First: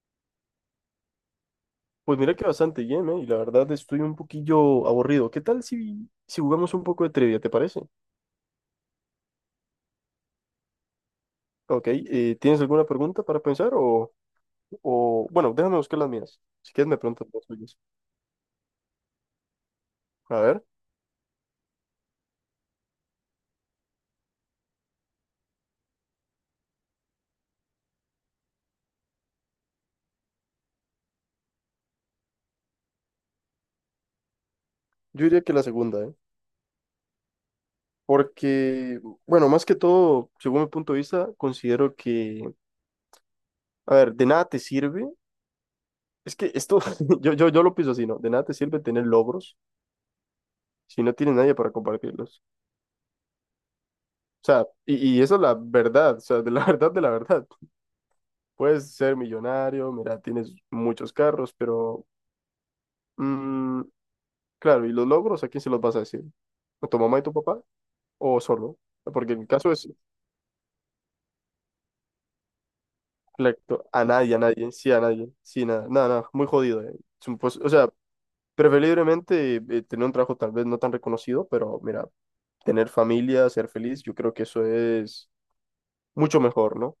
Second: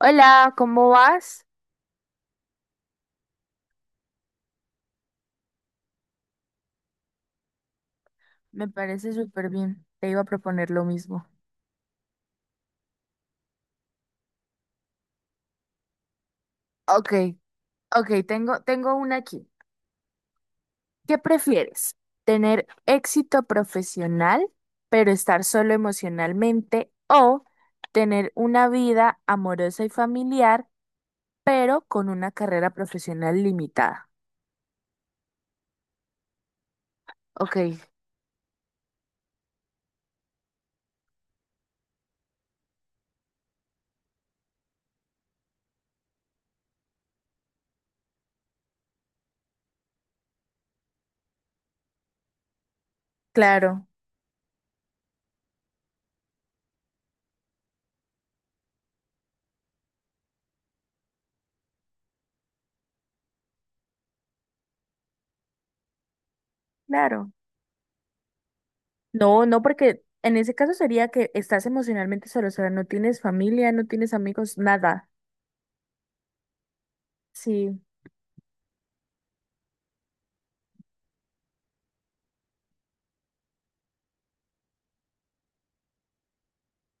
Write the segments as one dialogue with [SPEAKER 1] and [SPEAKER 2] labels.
[SPEAKER 1] Hola, ¿cómo vas?
[SPEAKER 2] Pues mira que bastante bien, ¿eh? Y la verdad estoy un poquillo aburrido. ¿Qué tal si jugamos un poco de trivia, te parece?
[SPEAKER 1] Me parece súper bien. Te iba a proponer lo mismo.
[SPEAKER 2] Ok, ¿tienes alguna pregunta para pensar Bueno, déjame buscar las mías. Si quieres me
[SPEAKER 1] Ok,
[SPEAKER 2] preguntas las tuyas.
[SPEAKER 1] ok, tengo una aquí.
[SPEAKER 2] A ver,
[SPEAKER 1] ¿Qué prefieres? ¿Tener éxito profesional, pero estar solo emocionalmente? ¿O tener una vida amorosa y familiar, pero con una carrera profesional limitada?
[SPEAKER 2] yo diría que la segunda, ¿eh?
[SPEAKER 1] Ok,
[SPEAKER 2] Porque, bueno, más que todo, según mi punto de vista, considero que, a ver, de nada te sirve. Es que esto, yo lo pienso así, ¿no? De nada te sirve tener logros si no tienes nadie para compartirlos.
[SPEAKER 1] claro,
[SPEAKER 2] O sea, y eso es la verdad, o sea, de la verdad, de la verdad. Puedes ser millonario, mira, tienes muchos carros, pero mm, claro, ¿y los logros a quién se los vas a decir? ¿A tu mamá y
[SPEAKER 1] claro.
[SPEAKER 2] tu papá? ¿O solo? Porque
[SPEAKER 1] No,
[SPEAKER 2] el
[SPEAKER 1] no,
[SPEAKER 2] caso es,
[SPEAKER 1] porque en ese caso sería que estás emocionalmente solo, o sea, no tienes familia, no
[SPEAKER 2] exacto,
[SPEAKER 1] tienes amigos,
[SPEAKER 2] a
[SPEAKER 1] nada.
[SPEAKER 2] nadie, sí, nada, nada, nada, muy jodido. Es un o
[SPEAKER 1] Sí.
[SPEAKER 2] sea, preferiblemente tener un trabajo tal vez no tan reconocido, pero mira, tener familia, ser feliz, yo creo que eso es mucho mejor, ¿no?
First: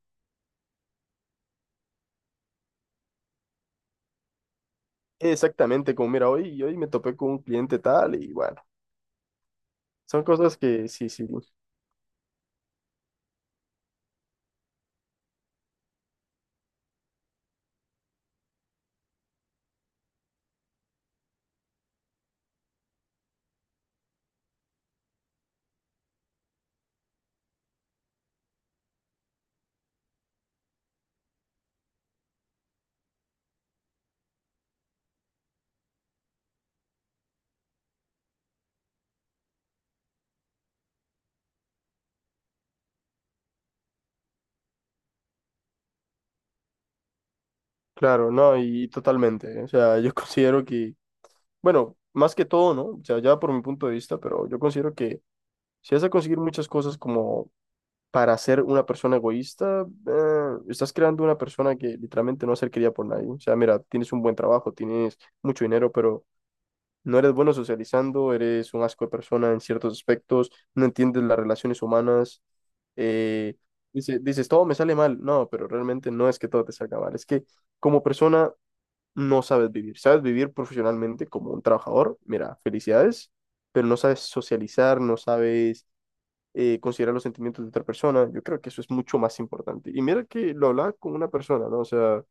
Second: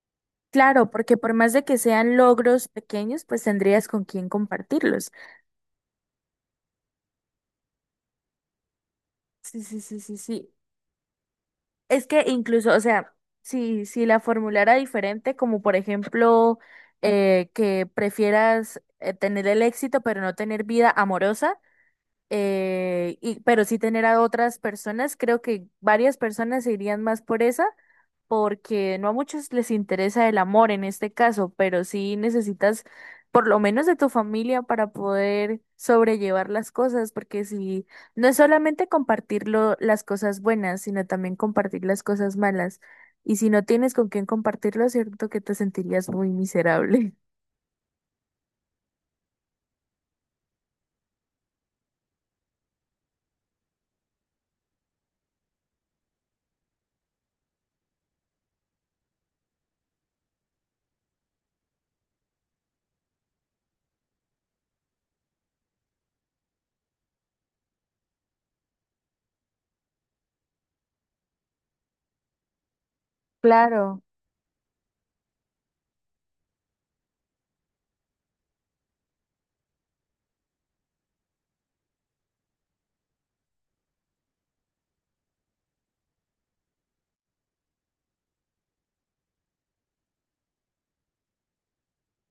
[SPEAKER 1] Claro, porque por más de que sean logros pequeños, pues tendrías con quién compartirlos.
[SPEAKER 2] Exactamente, como mira, hoy me topé con un cliente tal y bueno,
[SPEAKER 1] Sí, sí, sí, sí,
[SPEAKER 2] son
[SPEAKER 1] sí.
[SPEAKER 2] cosas que sí, sí.
[SPEAKER 1] Es que incluso, o sea, si la formulara diferente, como por ejemplo, que prefieras tener el éxito pero no tener vida amorosa, pero sí tener a otras personas, creo que varias personas se irían más por esa porque no a muchos les interesa el amor en este caso, pero sí necesitas por lo menos de tu familia para poder sobrellevar las cosas, porque si no es solamente compartir las cosas buenas, sino también compartir las cosas malas. Y si no tienes con quién compartirlo, cierto que te sentirías muy miserable.
[SPEAKER 2] Claro, no, y totalmente. O sea, yo considero que, bueno, más que todo, ¿no? O sea, ya por mi punto de vista, pero yo considero que si vas a conseguir muchas cosas como para ser una persona egoísta, estás creando una persona que literalmente no va a ser querida por nadie. O sea, mira, tienes un buen trabajo, tienes mucho dinero, pero no eres bueno socializando, eres un asco de persona en ciertos aspectos, no entiendes las relaciones humanas. eh,
[SPEAKER 1] Claro,
[SPEAKER 2] dices, todo me sale mal. No, pero realmente no es que todo te salga mal, es que como persona no sabes vivir. Sabes vivir profesionalmente como un trabajador, mira, felicidades, pero no sabes socializar, no sabes considerar los sentimientos de otra persona. Yo creo que eso es mucho más importante. Y mira que lo hablaba con una persona, ¿no? O sea,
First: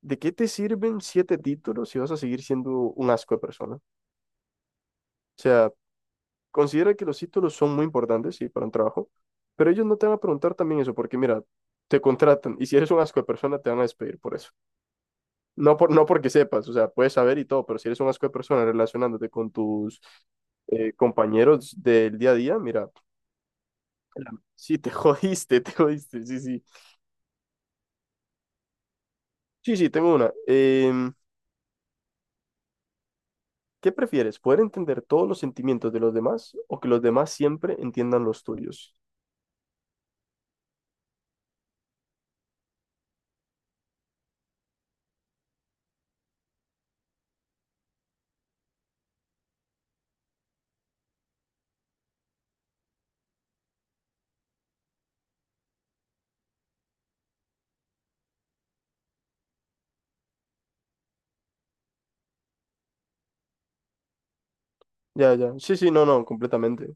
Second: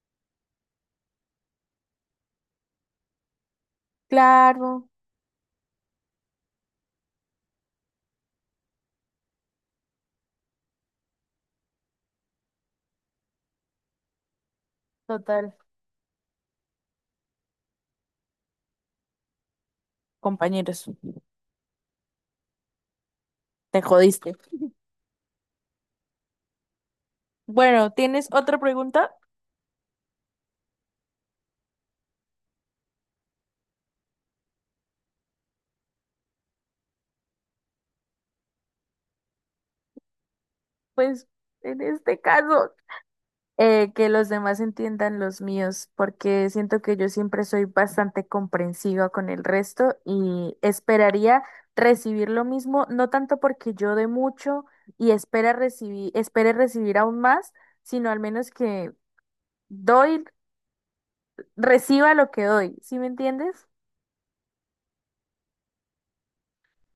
[SPEAKER 2] ¿de qué te sirven siete títulos si vas a seguir siendo un asco de persona? O
[SPEAKER 1] claro,
[SPEAKER 2] sea, considera que los títulos son muy importantes, sí, para un trabajo, pero ellos no te van a preguntar también eso, porque mira, te contratan y si eres un asco de persona te van a despedir por eso.
[SPEAKER 1] total.
[SPEAKER 2] No, por, no porque sepas, o sea, puedes saber y todo, pero si eres un asco de persona relacionándote con tus
[SPEAKER 1] Compañeros,
[SPEAKER 2] compañeros del día a día, mira,
[SPEAKER 1] te jodiste.
[SPEAKER 2] sí, te jodiste, te jodiste, sí, sí.
[SPEAKER 1] Bueno, ¿tienes otra pregunta?
[SPEAKER 2] Sí, sí, tengo una. Em, ¿qué prefieres? ¿Poder entender todos los sentimientos de los demás o que los demás siempre entiendan los tuyos?
[SPEAKER 1] Pues en este caso, que los demás entiendan los míos, porque siento que yo siempre soy bastante comprensiva con el resto y esperaría recibir lo mismo, no tanto porque yo dé mucho y espere recibir aún más, sino al menos que doy, reciba lo que doy, ¿sí me entiendes?
[SPEAKER 2] Ya, ya. Sí, sí, no, no, completamente.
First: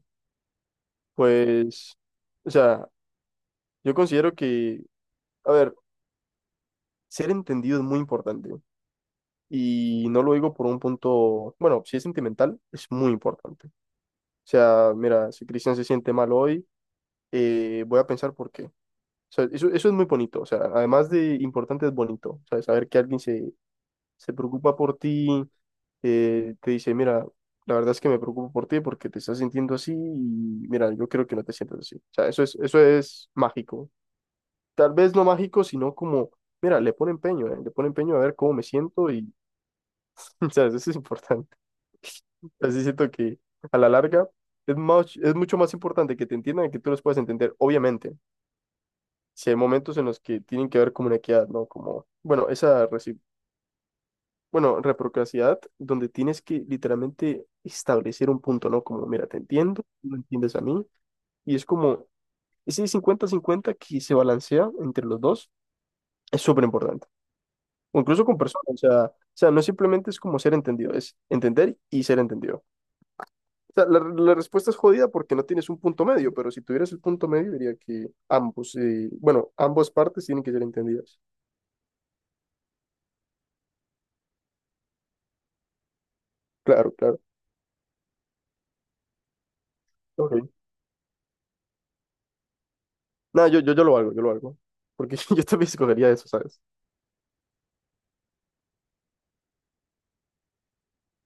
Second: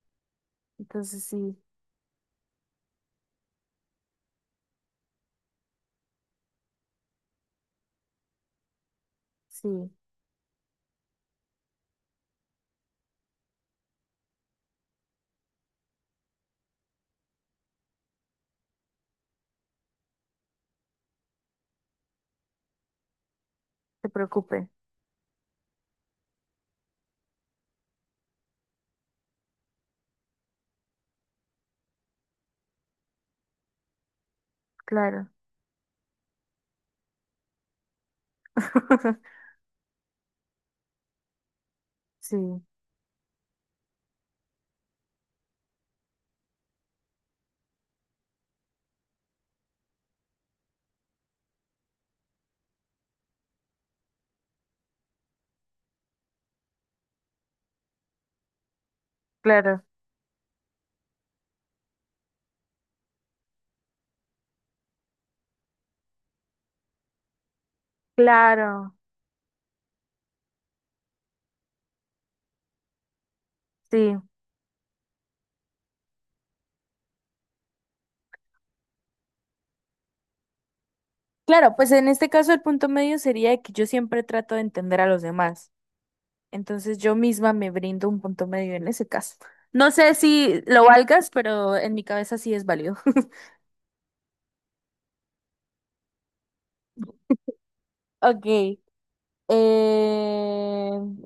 [SPEAKER 1] Entonces sí,
[SPEAKER 2] Pues, o sea, yo considero que, a ver, ser entendido es muy importante.
[SPEAKER 1] sí,
[SPEAKER 2] Y no lo digo por un punto, bueno, si es sentimental, es muy importante. O sea, mira, si Cristian se siente mal hoy, voy a pensar por qué. O sea, eso es muy bonito. O sea, además de importante, es bonito. O sea, saber que alguien se,
[SPEAKER 1] se
[SPEAKER 2] se
[SPEAKER 1] preocupe,
[SPEAKER 2] preocupa por ti, te dice, mira, la verdad es que me preocupo por ti porque te estás sintiendo así y mira, yo creo que no te sientas así. O sea, eso es mágico. Tal vez no
[SPEAKER 1] claro,
[SPEAKER 2] mágico, sino como, mira, le pone empeño a ver cómo me siento y, o sea, eso es importante.
[SPEAKER 1] sí,
[SPEAKER 2] Así siento que a la larga es más, es mucho más importante que te entiendan y que tú los puedas entender. Obviamente, si hay momentos en los que tienen que haber como una equidad, ¿no? Como, bueno, bueno, reciprocidad, donde tienes que literalmente establecer un punto, ¿no? Como, mira, te entiendo,
[SPEAKER 1] claro,
[SPEAKER 2] tú me entiendes a mí. Y es como ese cincuenta cincuenta que se balancea entre los dos es súper importante. O incluso con personas,
[SPEAKER 1] claro,
[SPEAKER 2] o sea, no simplemente es como ser entendido, es entender y ser entendido. O sea, la,
[SPEAKER 1] sí.
[SPEAKER 2] la respuesta es jodida porque no tienes un punto medio, pero si tuvieras el punto medio, diría que ambos, bueno, ambas partes tienen que ser entendidas.
[SPEAKER 1] Claro, pues en este caso el punto medio sería que yo siempre trato de entender a los demás.
[SPEAKER 2] Claro,
[SPEAKER 1] Entonces yo
[SPEAKER 2] claro.
[SPEAKER 1] misma me brindo un punto medio en ese caso. No sé
[SPEAKER 2] Ok.
[SPEAKER 1] si lo valgas, pero en mi cabeza sí es válido.
[SPEAKER 2] Nada, yo lo hago, yo lo hago. Porque yo también escogería eso, ¿sabes?
[SPEAKER 1] Ok. eh,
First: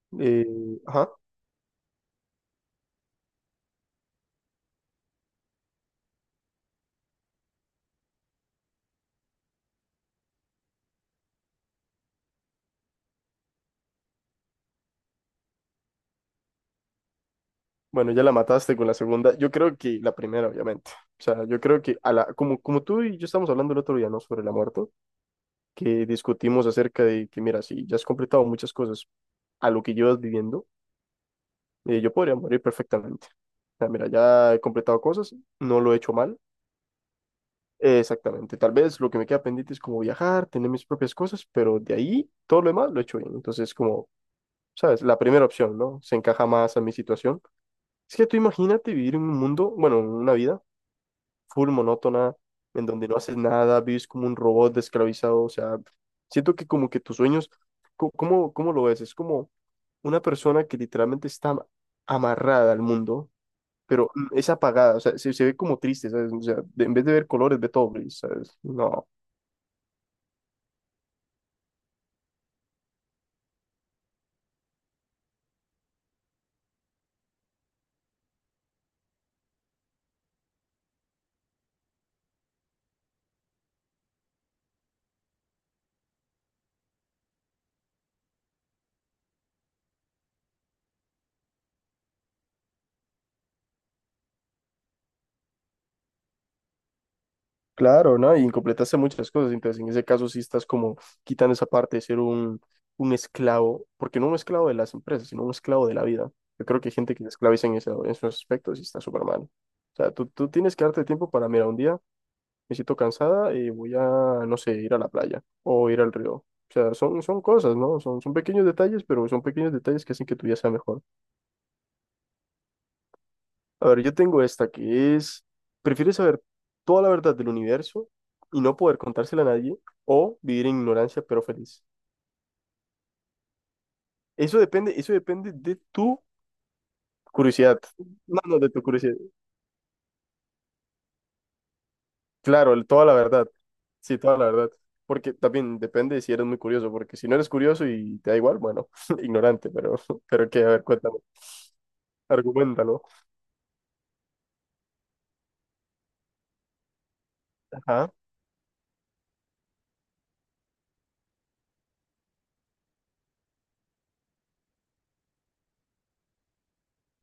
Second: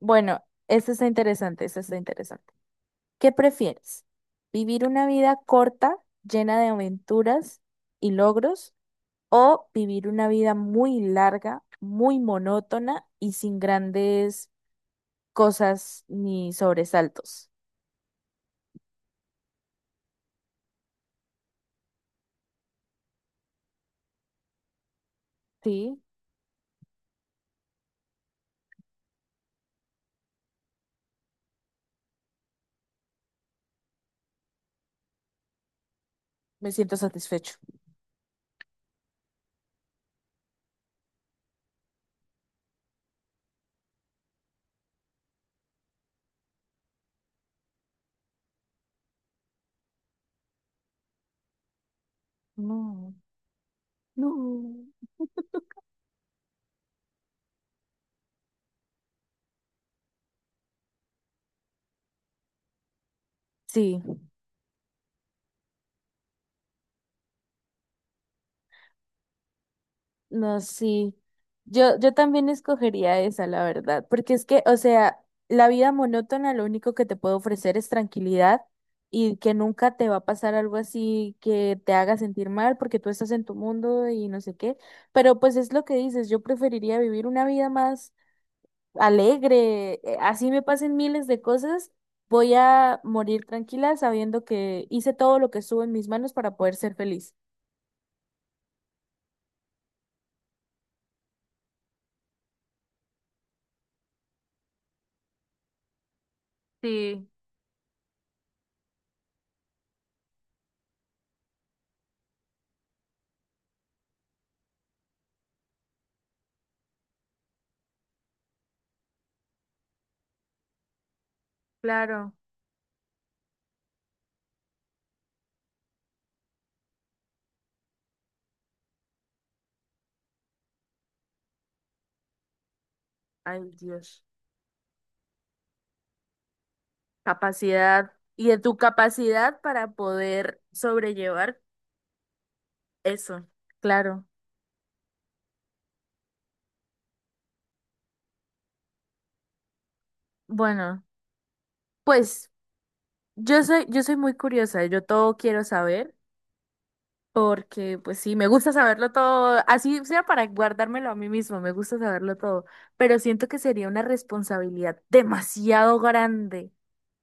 [SPEAKER 1] Bueno,
[SPEAKER 2] Eh,
[SPEAKER 1] esto está
[SPEAKER 2] ajá.
[SPEAKER 1] interesante, esto está interesante. ¿Qué prefieres? ¿Vivir una vida corta, llena de aventuras y logros, o vivir una vida muy larga, muy monótona y sin grandes cosas ni sobresaltos?
[SPEAKER 2] Bueno, ya la mataste con la segunda. Yo creo que la primera, obviamente. O sea, yo creo que a la, como, como tú y yo estamos hablando el otro día, ¿no? Sobre la muerte,
[SPEAKER 1] Sí,
[SPEAKER 2] que discutimos acerca de que, mira, si ya has completado muchas cosas a lo que llevas viviendo. Y yo podría morir perfectamente. O sea, mira, ya he completado cosas, no lo he hecho mal.
[SPEAKER 1] me siento satisfecho.
[SPEAKER 2] Exactamente. Tal vez lo que me queda pendiente es como viajar, tener mis propias cosas, pero de ahí todo lo demás lo he hecho bien. Entonces, como, ¿sabes? La primera opción, ¿no? Se encaja más a mi situación. Es que tú imagínate vivir en un mundo, bueno, en una vida full monótona, en donde
[SPEAKER 1] No.
[SPEAKER 2] no haces nada, vives como un robot
[SPEAKER 1] No.
[SPEAKER 2] esclavizado. O sea, siento que como que tus sueños, ¿cómo lo ves? Es como una persona que literalmente está amarrada al mundo, pero
[SPEAKER 1] Sí.
[SPEAKER 2] es apagada, o sea, se ve como triste, ¿sabes? O sea, en vez de ver colores, ve todo gris, ¿sabes? No,
[SPEAKER 1] No, sí. Yo también escogería esa, la verdad, porque es que, o sea, la vida monótona lo único que te puede ofrecer es tranquilidad y que nunca te va a pasar algo así que te haga sentir mal porque tú estás en tu mundo y no sé qué. Pero pues es lo que dices, yo preferiría vivir una vida más alegre, así me pasen miles de cosas, voy a morir tranquila sabiendo que hice todo lo que estuvo en mis manos para poder ser feliz.
[SPEAKER 2] claro, ¿no? Y incompletaste muchas cosas, entonces en ese caso sí estás como quitando esa parte de ser un esclavo, porque no un esclavo de las empresas, sino un esclavo de la vida. Yo creo que hay gente que
[SPEAKER 1] Sí,
[SPEAKER 2] se esclaviza en, en esos aspectos y está súper mal. O sea, tú tienes que darte tiempo para, mira, un día me siento cansada y voy a, no sé, ir a la playa o ir al río. O sea, son cosas, ¿no? Son pequeños detalles, pero son pequeños detalles que hacen que tu día sea mejor.
[SPEAKER 1] claro.
[SPEAKER 2] A ver, yo tengo esta que es, ¿prefieres saber toda la verdad del universo y no poder contársela a nadie o vivir en ignorancia pero feliz?
[SPEAKER 1] Ay, Dios.
[SPEAKER 2] Eso depende de tu curiosidad.
[SPEAKER 1] Capacidad
[SPEAKER 2] No,
[SPEAKER 1] y de
[SPEAKER 2] no, de
[SPEAKER 1] tu
[SPEAKER 2] tu curiosidad.
[SPEAKER 1] capacidad para poder sobrellevar
[SPEAKER 2] Claro, toda la
[SPEAKER 1] eso,
[SPEAKER 2] verdad. Sí,
[SPEAKER 1] claro.
[SPEAKER 2] toda la verdad. Porque también depende de si eres muy curioso, porque si no eres curioso y te da igual, bueno, ignorante, pero qué, a ver,
[SPEAKER 1] Bueno,
[SPEAKER 2] cuéntame,
[SPEAKER 1] pues
[SPEAKER 2] argumentalo.
[SPEAKER 1] yo soy muy curiosa, yo todo quiero saber, porque pues sí, me gusta saberlo todo, así sea para guardármelo a mí mismo, me gusta saberlo todo, pero siento que sería una responsabilidad demasiado grande.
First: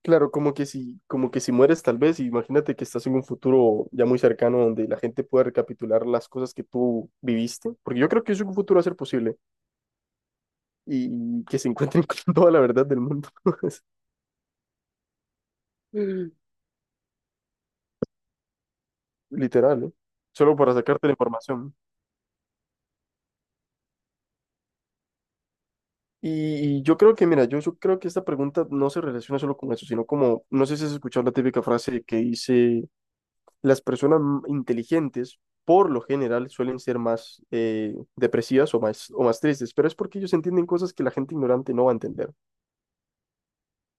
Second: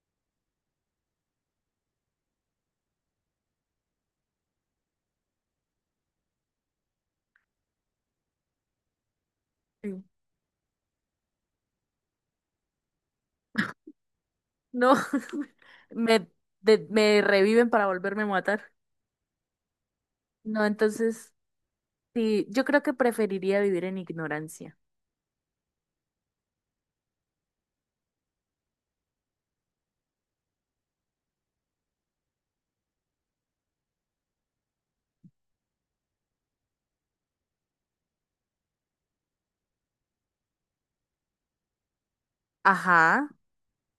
[SPEAKER 2] Claro, como que si mueres tal vez, imagínate que estás en un futuro ya muy cercano donde la gente pueda recapitular las cosas que tú viviste, porque yo creo que eso en un futuro va a ser posible
[SPEAKER 1] Sí.
[SPEAKER 2] y que se encuentren con toda la verdad del mundo,
[SPEAKER 1] No, me, me reviven para volverme a matar.
[SPEAKER 2] literal, ¿eh? Solo
[SPEAKER 1] No,
[SPEAKER 2] para sacarte la
[SPEAKER 1] entonces,
[SPEAKER 2] información.
[SPEAKER 1] sí, yo creo que preferiría vivir en ignorancia.
[SPEAKER 2] Y yo creo que, mira, yo creo que esta pregunta no se relaciona solo con eso, sino como, no sé si has escuchado la típica frase que dice las personas inteligentes por lo general suelen ser más depresivas o más tristes, pero es porque ellos entienden cosas que la gente ignorante no va a entender.
[SPEAKER 1] Ajá.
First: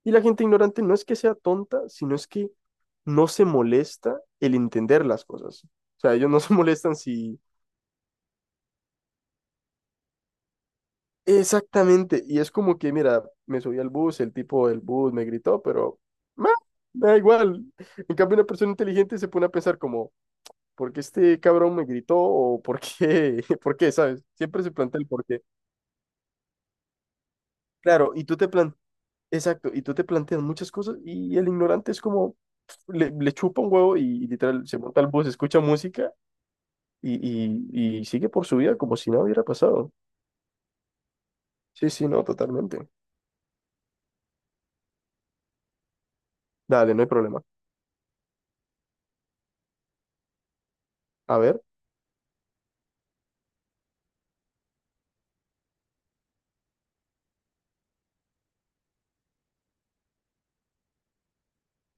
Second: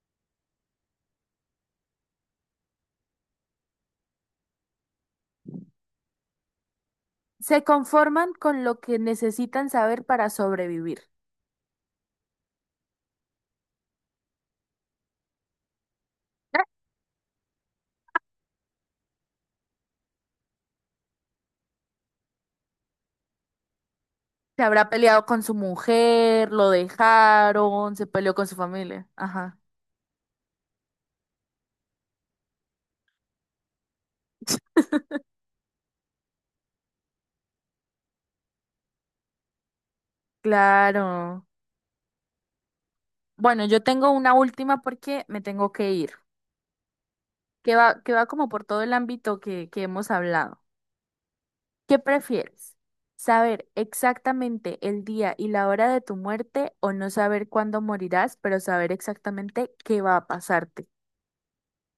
[SPEAKER 2] Y la gente ignorante no es que sea tonta, sino es que no se molesta el entender las cosas. O sea, ellos no se molestan si...
[SPEAKER 1] Se conforman con lo que necesitan saber para sobrevivir.
[SPEAKER 2] Exactamente, y es como que, mira, me subí al bus, el tipo del bus me gritó, pero... "Meh, me da igual". En cambio, una persona inteligente se pone a pensar como, ¿por qué este cabrón me gritó? ¿O por qué? ¿Por qué? ¿Sabes?
[SPEAKER 1] Se
[SPEAKER 2] Siempre se
[SPEAKER 1] habrá
[SPEAKER 2] plantea el por
[SPEAKER 1] peleado
[SPEAKER 2] qué.
[SPEAKER 1] con su mujer, lo dejaron, se
[SPEAKER 2] Claro, y
[SPEAKER 1] peleó
[SPEAKER 2] tú
[SPEAKER 1] con
[SPEAKER 2] te
[SPEAKER 1] su
[SPEAKER 2] plan...
[SPEAKER 1] familia. Ajá.
[SPEAKER 2] Exacto, y tú te planteas muchas cosas y el ignorante es como, pf, le chupa un huevo y literal se monta al bus, escucha música y, y sigue por su vida como si nada hubiera pasado.
[SPEAKER 1] Claro.
[SPEAKER 2] Sí, sí, no, totalmente.
[SPEAKER 1] Bueno, yo tengo una última porque me tengo que ir,
[SPEAKER 2] Dale, no hay problema.
[SPEAKER 1] que va como por todo el ámbito que hemos hablado.
[SPEAKER 2] A ver,
[SPEAKER 1] ¿Qué prefieres? ¿Saber exactamente el día y la hora de tu muerte o no saber cuándo morirás, pero saber exactamente qué va a pasarte?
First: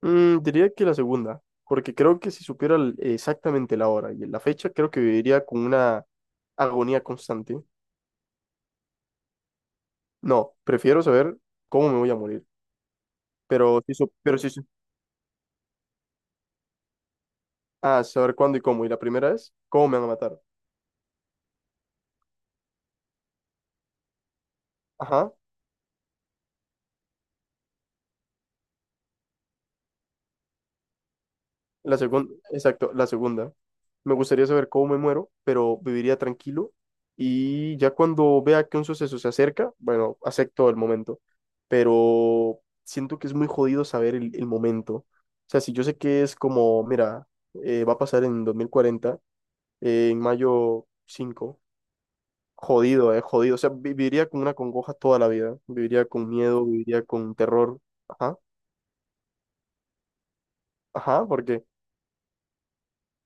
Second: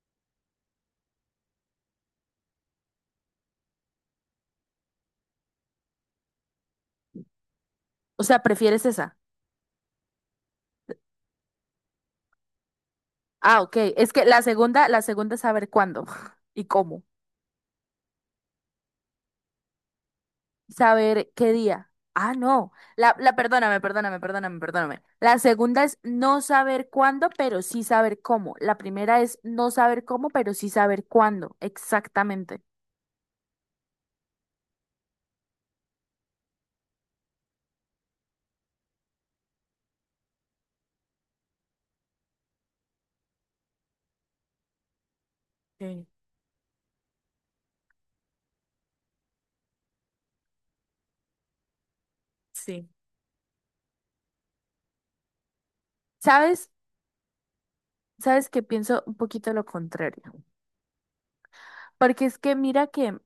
[SPEAKER 2] diría que la segunda, porque creo que si supiera exactamente la hora y la fecha, creo que viviría con una agonía constante.
[SPEAKER 1] O sea, ¿prefieres esa?
[SPEAKER 2] No, prefiero saber cómo me voy a morir.
[SPEAKER 1] Ah, ok.
[SPEAKER 2] Pero sí,
[SPEAKER 1] Es que la segunda es saber cuándo y cómo.
[SPEAKER 2] ah, saber cuándo y cómo. Y la primera es, ¿cómo me van a matar?
[SPEAKER 1] Saber qué día. Ah, no. La, perdóname, perdóname, perdóname, perdóname.
[SPEAKER 2] Ajá.
[SPEAKER 1] La segunda es no saber cuándo, pero sí saber cómo. La primera es no saber cómo, pero sí saber cuándo.
[SPEAKER 2] La segunda,
[SPEAKER 1] Exactamente.
[SPEAKER 2] exacto, la segunda. Me gustaría saber cómo me muero, pero viviría tranquilo. Y ya cuando vea que un suceso se acerca, bueno, acepto el momento. Pero siento que es muy jodido saber el momento. O sea, si yo sé
[SPEAKER 1] Sí,
[SPEAKER 2] que es como, mira, va a pasar en 2040, en mayo 5.
[SPEAKER 1] sí.
[SPEAKER 2] Jodido, jodido. O sea, viviría con una congoja toda la vida. Viviría con miedo,
[SPEAKER 1] ¿Sabes?
[SPEAKER 2] viviría con terror. Ajá,
[SPEAKER 1] ¿Sabes que pienso un poquito lo contrario?
[SPEAKER 2] ajá, porque.
[SPEAKER 1] Porque es que mira que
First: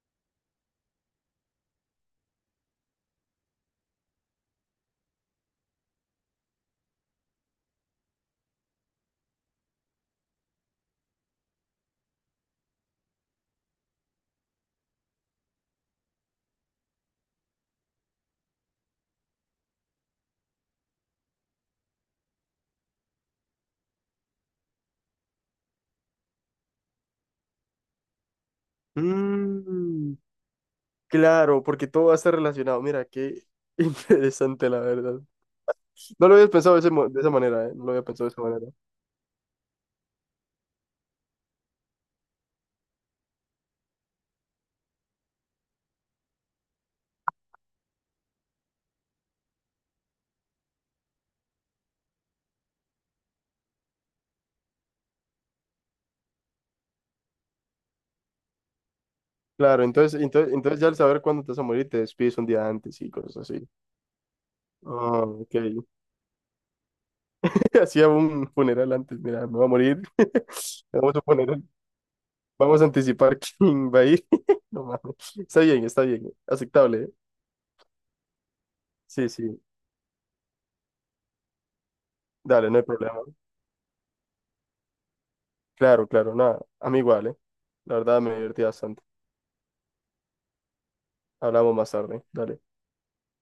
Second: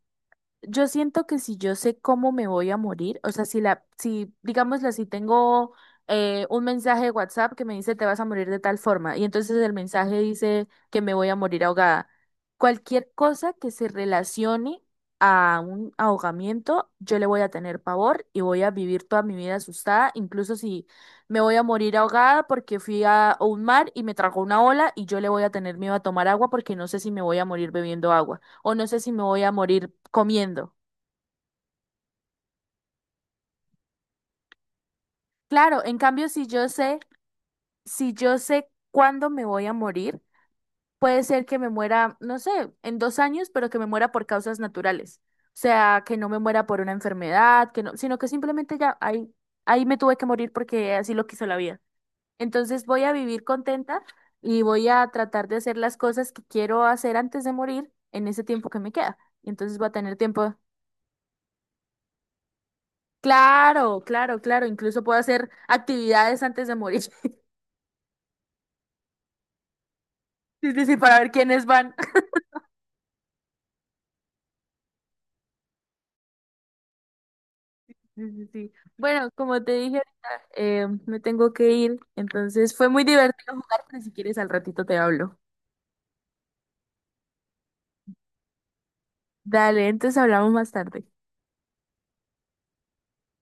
[SPEAKER 1] yo siento que si yo sé cómo me voy a morir, o sea, si la, si, digámoslo, si tengo un mensaje de WhatsApp que me dice te vas a morir de tal forma, y entonces el mensaje dice que me voy a morir ahogada. Cualquier cosa que se relacione a un ahogamiento, yo le voy a tener pavor y voy a vivir toda mi vida asustada, incluso si me voy a morir ahogada porque fui a un mar y me tragó una ola y yo le voy a tener miedo a tomar agua porque no sé si me voy a morir bebiendo agua o no sé si me voy a morir
[SPEAKER 2] Mm,
[SPEAKER 1] comiendo.
[SPEAKER 2] claro, porque todo va a estar relacionado. Mira, qué interesante, la verdad.
[SPEAKER 1] Claro, en cambio,
[SPEAKER 2] No lo habías pensado de esa manera, ¿eh? No lo había
[SPEAKER 1] si
[SPEAKER 2] pensado de
[SPEAKER 1] yo
[SPEAKER 2] esa manera.
[SPEAKER 1] sé cuándo me voy a morir, puede ser que me muera, no sé, en 2 años, pero que me muera por causas naturales. O sea, que no me muera por una enfermedad, que no, sino que simplemente ya ahí, ahí me tuve que morir porque así lo quiso la vida. Entonces voy a vivir contenta y voy a tratar de hacer las cosas que quiero hacer antes de morir en ese tiempo que me queda. Y entonces
[SPEAKER 2] Claro,
[SPEAKER 1] voy a tener
[SPEAKER 2] entonces, entonces,
[SPEAKER 1] tiempo.
[SPEAKER 2] entonces ya al saber cuándo te vas a morir, te despides un día antes y cosas así.
[SPEAKER 1] Claro, claro, claro. Incluso puedo
[SPEAKER 2] Ah,
[SPEAKER 1] hacer
[SPEAKER 2] ok.
[SPEAKER 1] actividades antes de morir.
[SPEAKER 2] Hacía un funeral antes, mira, me va a morir.
[SPEAKER 1] Sí, sí, sí,
[SPEAKER 2] Vamos
[SPEAKER 1] para
[SPEAKER 2] a
[SPEAKER 1] ver
[SPEAKER 2] poner,
[SPEAKER 1] quiénes van.
[SPEAKER 2] vamos a anticipar quién va a ir. No mames. Está bien, está bien. Aceptable.
[SPEAKER 1] Sí, sí, sí.
[SPEAKER 2] Sí,
[SPEAKER 1] Bueno,
[SPEAKER 2] sí,
[SPEAKER 1] como te dije ahorita, me tengo que ir.
[SPEAKER 2] dale,
[SPEAKER 1] Entonces
[SPEAKER 2] no hay
[SPEAKER 1] fue muy
[SPEAKER 2] problema.
[SPEAKER 1] divertido jugar, pero si quieres al ratito te hablo.
[SPEAKER 2] Claro, claro, nada. A mí igual, ¿eh? La verdad me divertí bastante.
[SPEAKER 1] Dale, entonces hablamos más tarde.
[SPEAKER 2] Hablamos más tarde. Dale.